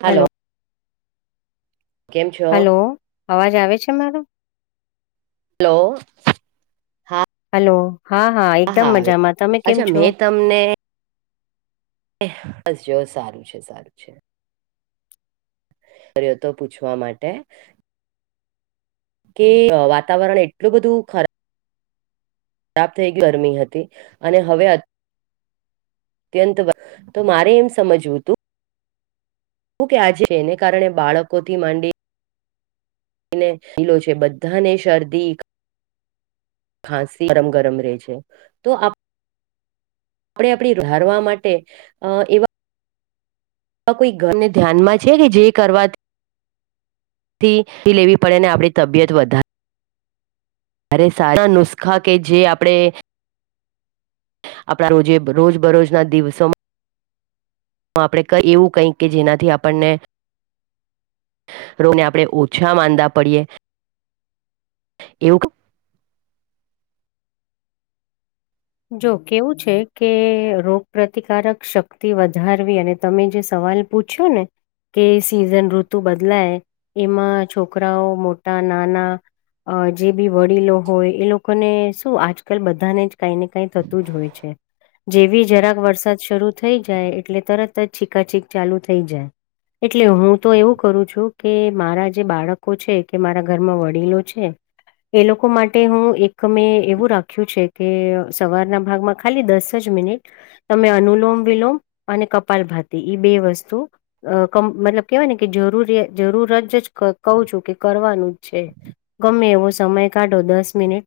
Hello કેમ છો hello અવાજ આવે છે મારો? હલો હા હલો હા હા એકદમ મજામાં તમે કેમ છો? અમને એ બસ જો સારું છે સારું છે. કર્યો તો પૂછવા માટે કે વાતાવરણ એટલું બધું ખરા બ થઈ ગરમી હતી અને હવે અત્યંત તો મારે એમ સમજવું હતું શું કે આજે એને કારણે બાળકો થી માંડી અને લીલો છે બધાંને શરદી ખાંસી ગરમ ગરમ રહે છે, તો આપ આપણે આપણી ધારવા માટે અ એવા આ કોઈ ઘરને ધ્યાનમાં છે કે જે કરવા થી લેવી પડે ને આપણી તબિયત વધા અરે સારા નુસખા કે જે આપડે આપણા રોજે રોજ બરોજના દિવસોમાં આપણે ક એવું કઈક કે જેનાથી આપણને રોગને આપણે ઓછા માંદા પડીએ એવું ક જો કેવું છે કે રોગ પ્રતિકારક શક્તિ વધારવી અને તમે જે સવાલ પૂછ્યો ને કે સિઝન ઋતુ બદલાય એમાં છોકરાઓ મોટા નાના અ જે બી વડીલો હોય એ લોકોને શું આજકાલ બધાને જ કઈ ને કઈ થતું જ હોય છે. જેવી જરાક વરસાદ શરૂ થઈ જાય એટલે તરત જ છીકાછીક ચાલુ થઇ જાય. એટલે હું તો એવું કરું છું કે મારા જે બાળકો છે કે મારા ઘરમાં વડીલો છે. એ લોકો માટે હું એક મેં એવું રાખ્યું છે. કે સવારના ભાગમાં ખાલી દસ જ મિનિટ તમે અનુલોમ વિલોમ અને કપાલ ભાતી ઈ બે વસ્તુ અ મતલબ કેવાય ને કે જરૂર જરૂર જ જ કું છું કે કરવાનું જ છે ગમે એવો સમય કાઢો દસ મિનિટ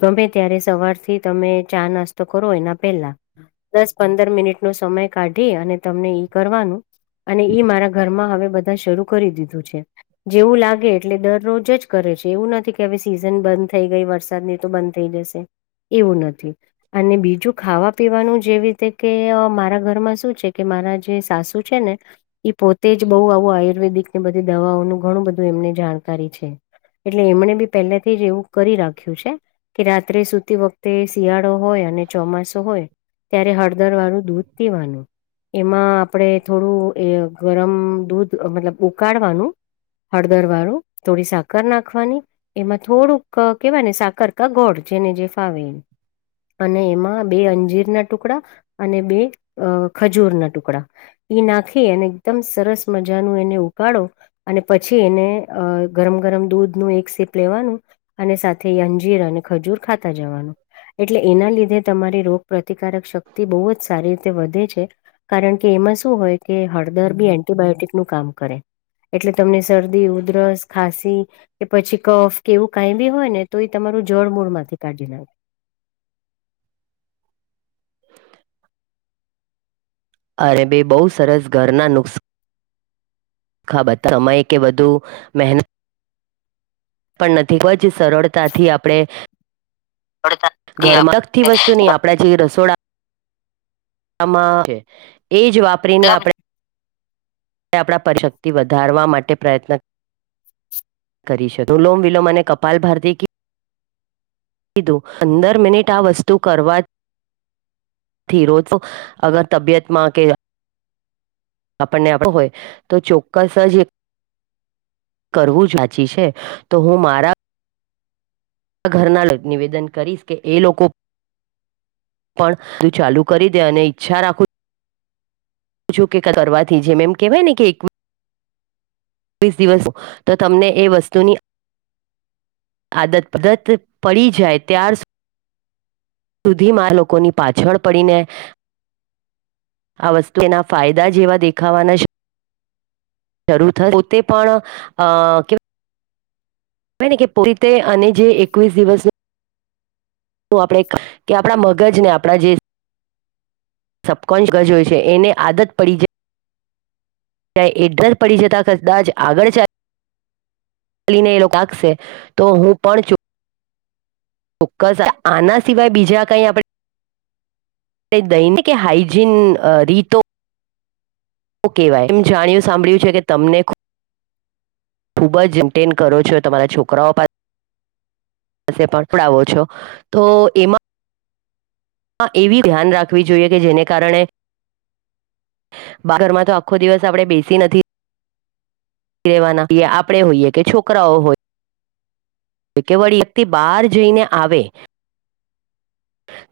ગમે ત્યારે સવારથી થી તમે ચા નાસ્તો કરો એના પહેલા દસ પંદર મિનિટ નો સમય કાઢી અને તમને ઈ કરવાનું અને ઈ મારા ઘરમાં હવે બધા શરૂ કરી દીધું છે. જેવું લાગે એટલે દરરોજ જ કરે છે એવું નથી કે હવે સિઝન બંધ થઈ ગઈ વરસાદની તો બંધ થઈ જશે એવું નથી અને બીજું ખાવા પીવાનું જેવી રીતે કે મારા ઘરમાં શું છે કે મારા જે સાસુ છે ને એ પોતે જ બહુ આવું આયુર્વેદિક ની બધી દવાઓનું ઘણું બધું એમને જાણકારી છે. એટલે એમણે બી પહેલાથી જ એવું કરી રાખ્યું છે કે રાત્રે સુતી વખતે તે શિયાળો હોય અને ચોમાસું હોય ત્યારે હળદર વાળું દૂધ પીવાનું એમાં આપડે થોડું એ ગરમ દૂધ મતલબ ઉકાળવાનું હળદર વાળું થોડી સાકર નાખવાની એમાં થોડુંક કેવાય ને સાકર ક ગોળ જેને જે ફાવે અને એમાં બે અંજીર ના ટુકડા અને બે અ ખજૂર ના ટુકડા નાખી અને એકદમ સરસ મજાનું એને ઉકાાળો અને પછી એને અ ગરમ ગરમ દૂધ નું એક સેપ લેવાનું અને સાથે અંજીર અને ખજૂર ખાતા જવાનું એટલે એના લીધે તમારી રોગ પ્ર્રતિકારક શક્તિ બહુ જ સારી રીતે વધે છે. કારણ કે એમાં શું હોય કે હળદર બી એન્ટિબાયોટીિક નું કામ કરે. એટલે તમને શરદી ઉધરસ ખાંસી કે પછી કફ કે એવું કઈ બી હોય ને તો એ તમારું જળ મૂળ માંથી કાઢી નાખે. અરે બે બહુ સરસ ઘરના નુક ખબર સમય કે વધુ મહેનત પણ નથી ખબ જ સરળતાથી આપણેે ગણતરી ઘરમાં અલગતી આપે વસ્તુની આપ આપણા જે રસોડા માં એ જ વાપરીને મતલબ આપણે આપણા પરશક્તિ વધારવા માટે પ્રયત્ન કરી શકો અલોમ વિલોમ અને કપાલ ભારતી કે પંદર મિનિટ આ વસ્તુ કરવા રોજ અગર તબિયત માં કે આપણને આપ હોય તો ચોક્કસ જ કરવું વાચી છે તો હું મારા આ ઘરનાળક નિવેદન કરીશ કે એ લોકો પણ તું ચાલુ કરી દે અને ઈચ્છા રાખું છું કે કરવાથી જેમ એમ કેહેવાય ને કે એક ીસ દિવસ તો તમને એ વસ્તુની આદત પત પડી જાય ત્યાર સુધી સુધીમાં લોકોની પાછળ પડીને આ વસ્તુ એના ફાયદા જેવા દેખાવાના છે શરૂ થાય પોતે પણ અ ને કે પરી રીતે અને જે એકવીસ દિવસનું શું આપણેે કે આપણા મગજને આપણા જે સબકોન્સ ગજ હોય છે એને આદત પડી જાય ત્યાં એડ્રસ પડી જતા કદાચ આગળ ચાય લીને એ લોકો કાકશે તો હું પણ ચોક્કસ આના સિવાય બીજા કઈ આપડ દૈનિક હાાઈજીન રીતો ઓકેવાય એમ જાણ્યું સાંભળ્યું છે કે તમને ખૂબ જ ન્ટેન કરો છો તમારા છોકરાઓ પાસે પા પણડાવો છો તો એમાં એવી ધ્યાન રાખવી જોઈએ કે જેને કારણે બારમાં તો આખો દિવસ આપડે બેસી નથી રેવાના આપડે હોઈએ કે છોકરાઓ હોય તો કેવળ વ્યક્તિ બહાર જઈને આવે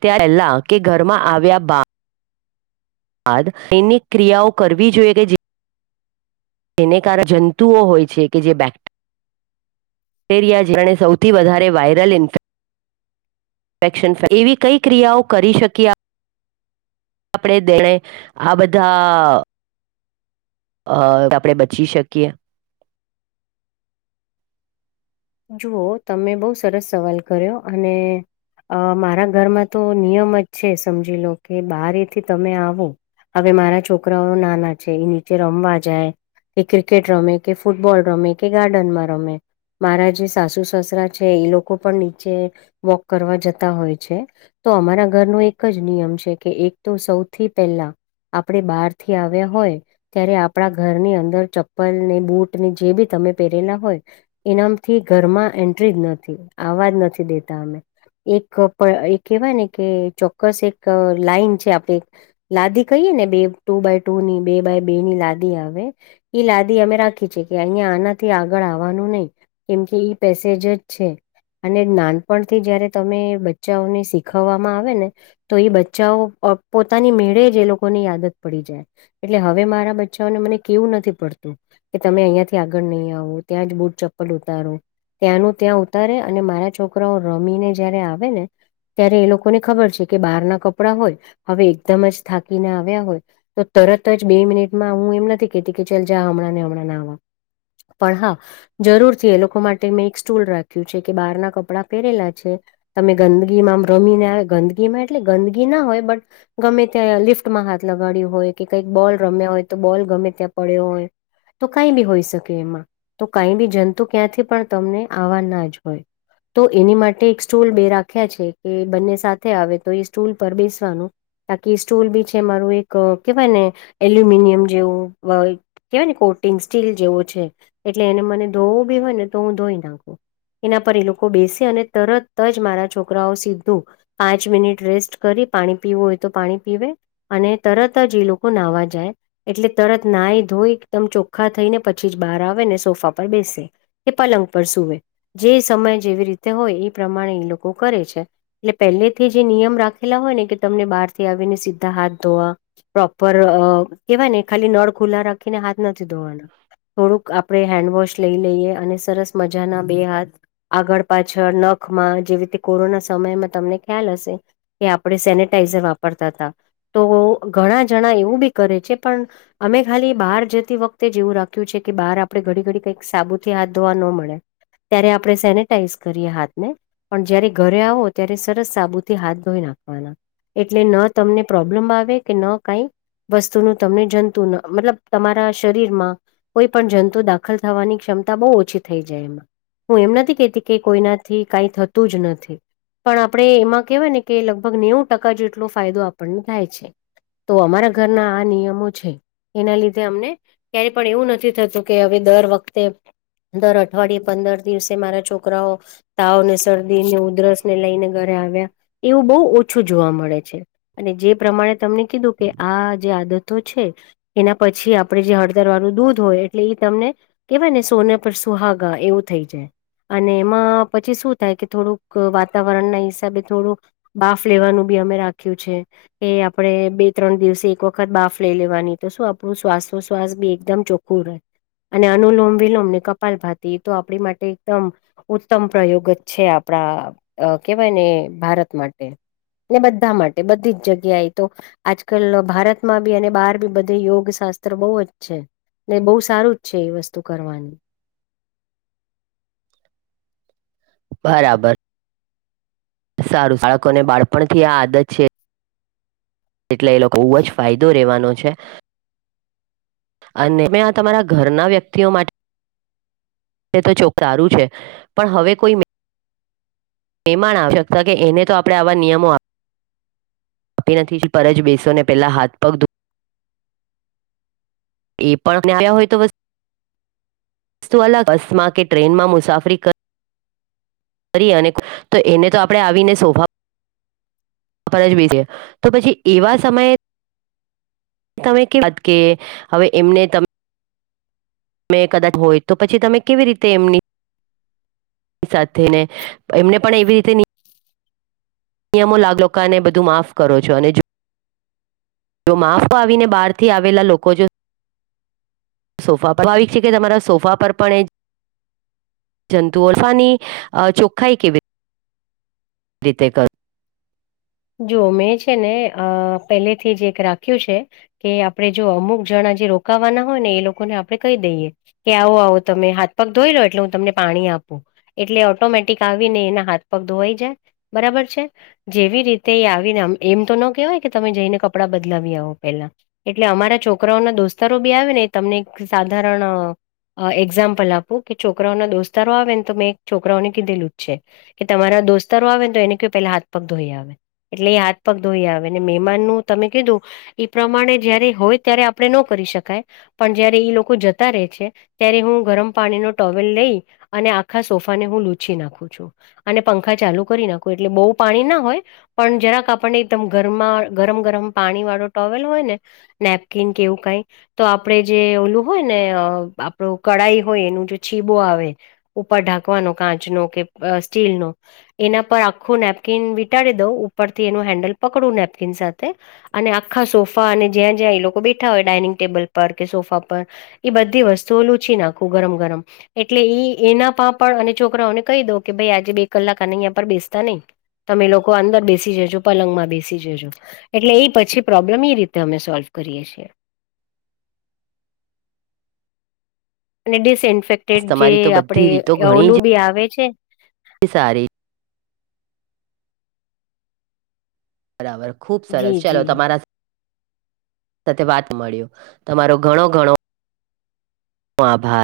ત્યાં પહેલા કે ઘરમાં આવ્યા બા બાદ સૈનિક ક્રિયાઓ કરવી જોઈએ કે જે તેને કારણે જંતુઓ હોય છે કે જે બેક્ટ બેક્ટેરિયાણે સૌથી વધારે વાયરલ ઇન્ફેક ક્શન એવી કઈ ક્રિયાઓ કરી શકી્યા આપણે દેણે આ બધા અ આપડણે બચી શકીએ જુઓ તમે બહુ સરસ સવાલ કર્યો અને અ મારા ઘરમાં તો નિયમ જ છે સમજી લો કે બારથી તમે આવો હવે મારા છોકરાઓ નાના છે એ નીચે રમવા જાય કે ક્રિકેટ રમે કે ફૂટબોલ રમે કે ગાર્ડનમાં રમે મારા જે સાસુ સસરા છે એ લોકો પણ નીચે વોક કરવા જતા હોય છે તો અમારા ઘરનો એક જ નિયમ છે કે એક તો સૌથી પહેલા આપણે બહાર થી આવ્યા હોય ત્યારે આપણા ઘરની અંદર ચપ્પલ ને બુટ ની જે બી તમે પહેરેલા હોય ઇનામથી ઘરમાં એન્ટ્રી જ નથી આવાજ નથી દેતા અમે એક એક કેહેવાય ને કે ચોક્કસ એક લાાઈન છે આપડ લાદી કહીએ ને બે ટુ બાય ટુ ની બે બાય બે ની લાદી આવે ઈ લાદી અમે રાખી છીએ કે અહીિયાયા આનાથી આગળ આવવાનું નહીિ કેમ કે પેસેજર જ છે અને નાનપણથી જયારે તમે બચ્ચાઓને શીખવવામાં આવે ને તો એ બચ્ચાઓ પોતાની મેળે જે એ લોકો ની આદત પડી જાય એટલે હવે મારા બચ્ચાઓને મને કેવું નથી પડતું કે તમે અહીંયાથી આગળ નહીં આવો ત્યાં જ બુટ ચ ઉતારો ત્યાંનું ત્યાં ઉતારે અને મારા છોકરાઓ રમીને જયારે આવે ને ત્યારે એ લોકોને ખબર છે કે બહાર ના કપડા હોય હવે એકદમ જ થાકીને આવ્યા હોય તો તરત જ બે મિનિટમાં હું એમ નથી કેતી કે ચાલ જા હમણાં ને હમણાં ના આવવા પણ હા જરૂરથી એ લોકો માટે મેં એક સ્ટૂલ રાખ્યું છે કે બહાર ના કપડા પહેરેલા છે તમે ગંદગીમાં રમીને આવે ગંદગીમાં એટલે ગંદગી ના હોય બટ ગમે ત્યાં લિફ્ટમાં હાથ લગાડ્યું હોય કે કંઈક બોલ રમ્યા હોય તો બોલ ગમે ત્યાં પડ્યો હોય તો કઈ બી હોઈ શકે એમાં કઈ બી જંતુ ક્યાંથી પણ તમને આવવા ના જ હોય તો એની માટે એક સ્ટૂલ બે રાખ્યા છે કે બંને સાથે આવે તો એ સ્ટૂલ પર બેસવાનું બાકી સ્ટૂલ બી છે મારું એક કેહેવાય ને એલ્યુમિનિયમ જેવું કેવાય ને કોટિંગ સ્ટીલ જેવો છે એટલે એને મને ધોવું બી હોય ને તો હું ધોઈ નાખું એના પર એ લોકો બેસે અને તરત જ મારા છોકરાઓ સીધું પાંચ મિનિટ રેસ્ટ કરી પાણી પીવું હોય તો પાણી પીવે અને તરત જ જ એ લોકો નાહવા જાય એટલે તરત નાઈ ધોઈ એકદમ ચોખ્ખા થઈ ને પછી જ બહાર આવે ને સોફા પર બેસે એ પલંગ પર સૂવે જે સમય જેવી રીતે હોય એ પ્રમાણે એ લોકો કરે છે એટલે પહેલેથી જે નિયમ રાખેલા હોય ને કે તમને બહાર થી આવીને સીધા હાથ ધોવા પ્રોપર કેવાય ને ખાલી નળ ખુલ્લા રાખીને હાથ નથી ધોવાના થોડુંક આપણે હેન્ડવોશ લઈ લઈએ અને સરસ મજાના બે હાથ આગળ પાછળ નખમાં જેવી રીતે કોરોના સમયમાં તમને ખ્યાલ હશે કે આપણે સેનટાઈઝર વાપરતા હતા તો ઘણા જણા એવું બી કરે છે પણ અમે ખાલી બહાર જતી વખતે જેવું રાખ્યું છે કે બાર આપણે ઘડી ઘડી કઈક સાબુથી હાથ ધોવા ન મળે ત્યારે આપણે સેનેટાઈઝ કરીએ હાથને પણ જયારે ઘરે આવો ત્યારે સરસ સાબુથી હાથ ધોઈ નાખવાના એટલે ન તમને પ્રોબ્લેમ આવે કે ન કઈ વસ્તુનું તમને જંતુ મતલબ તમારા શરીરમાં કોઈ પણ જુ તો દાખલ થવાની ક્ષમતા બહુ ઓછી થઈ જાય એમાં હું એમ નથી કેતી કે કોઈનાથી કઈ થતું જ નથી પણ આપણે એમાં કહેવાય ને કે લગભગ નેવું ટકા જેટલો ફાયદો આપણને થાય છે તો અમારા ઘરના આ નિયમો છે એના લીધે અમને ક્યારેય પણ એવું નથી થતું કે હવે દર વખતે દર અઠવાડિયે પંદર દિવસે મારા છોકરાઓ તાવને શરદીને ઉધરસને લઈને ઘરે આવ્યા એવું બહુ ઓછું જોવા મળે છે અને જે પ્રમાણે તમને કીધું કે આ જે આદતો છે એના પછી આપડે જે હળદર વાળું દૂધ હોય એટલે એ તમને કેહેવાય ને સોના પર સુહાગા એવું થઈ જાય અને એમાં પછી શું થાય કે થોડુંક વાતાવરણ ના હિસાબે થોડુંક બાફ લેવાનું બી અમે રાખ્યું છે એ આપણે બે ત્રણ દિવસે એક વખત બાફ લઈ લેવાની તો શું આપણું શ્વાસોશ્વાસ બી એકદમ ચોખ્ખું રહે અને અનુલોમ વિલોમ ને કપાલ ભાતી એ તો આપણી માટે એકદમ ઉત્તમ પ્રયોગ જ છે આપણા કેવાય ને ભારત માટે ને બધા માટે બધી જ જગ્યાએ તો આજકાલ ભારતમાં બી અને બહાર બી બધે યોગ શાસ્ત્ર બહુ જ છે ને બહ સારું જ છે એ વસ્તુ કરવાની બરાબર સારું બાળકો ને બાળપણ થી આ આદત છે એટલે એ લોકો બુ જ ફાયદો રહેવાનો છે અને મે આ તમારા ઘરના વ્યક્તિઓ માટે એ તો ચોક સારું છે પણ હવે કોઈ એમાણ આવશકતા કે એને તો આપડણે આવા નિયમો આપ આપી નથી પર જ બેસો પલા હાથ પગ દ એ પણને આવ્યા હોય તો બસ સ્તુ બસ માં કે ટ્રેનમાં મુસાફરી કરી કરીએ અને તો એને તો આપણે આવીને શોભા જ કર ઙબી છે તો પછી એવા સમયે તમે કે વાત કે હવે એમને ત તમે કદાચ હોય તો પછી તમે કેવી રીતે એમની સાથે ને એમને પણ એવી રીતે નિયમો લાગલોકાને બધું માફ કરો છો અને જો જો માફ પાીને બહાર થી આવેલા લોકો જો સોફા પર ભાવિક છે કે તમારા સોફા પર પણ એ જંતુ અરફાની ચોખ્ખાઈ કેવી રીતે કર જો મેં છે ને અ પહેલેથી જે એક રાખ્યું છે કે આપણે જો અમુક જણા જે રોકાવાના હોય ને એ લોકોને આપણે કહી દઈએ કે આવો આવો તમે હાથ પગ ધોઈ લો એટલે હું તમને પાણી આપું એટલે ઓટોમેટિક આવીને એના હાથ પગ ધોવાઈ જાય બરાબર છે જેવી રીતે તે આવીને એમ તો ન કેહેવાય કે તમે જઈને કપડાં બદલાવી આવો પેલા એટલે અમારા છોકરાઓના દોસ્તારો બી આવે ને તમને એક સાધારણ એક્ઝામ્પલ આપું કે છોકરાઓના દોસ્તારો આવે ને તો મેં એક છોકરાઓને કીધેલું જ છે કે તમારા દોસ્તારો આવે ને તો એને કો પેલા હાથ પગ ધોઈ આવે એટલે એ હાથ પગ ધોઈ આવે ને મહેમાનનું તમે કીધું એ પ્રમાણે જયારે હોય ત્યારે આપણે ન કરી શકાય. પણ જયારે ઈ લોકો જતા રહે છે, ત્યારે હું ગરમ પાણી ન ટોવેલ લઈ અને આખા સોફા ને હું લૂચી નાખું છું. અને પંખા ચાલુ કરી નાખો એટલે બહુ પાણી ના હોય. પણ જરાક આપણને એકદમ ગરમાં ગરમ ગરમ પાણી વાળો ટોવેલ હોય ને નેપકીન કેવું કઈ તો આપણેે જે ઓલું હોય ને આપણું કળાઈ હોય એનું જો છીબો આવે ઉપર ઢાકવાનો કાંચ નો કે સ્ટીલનો. એના પર આખું નેપકીન વિટાડી દઉં ઉપરથી એનું હેન્ડલ પકડું નેપકીન સાથે અને આખા સોફા અને જ્યાં જ્યાં એ લોકો બેઠા હોય ડાઇનિંગ ટેબલ પર કે સોફા પર એ બધી વસ્તુઓ લુચી નાખું ગરમ ગરમ એટલે ઈ એના પણ પણ અને છોકરાઓને કહી દઉં કે ભાઈ આજે બે કલાક આ અહીંયા પર બેસતા નહી તમે લોકો અંદર બેસી બે જજો પલંગ માં બેસી જજો એટલે એ પછી પ્રોબ્લેમ એ રીતે અમે સોલ્વ કરીએ છીએ. અને ડિસઇન્ફેક્ટેડ જે તમારી તો આપડે બધી ઓવલું બી આવે છે. એ સારી બરાબર ખુબ જી સરસ ચાલો જી તમારા સાથે વાત મળ્યો તમારો ઘણો ઘણો આભાર.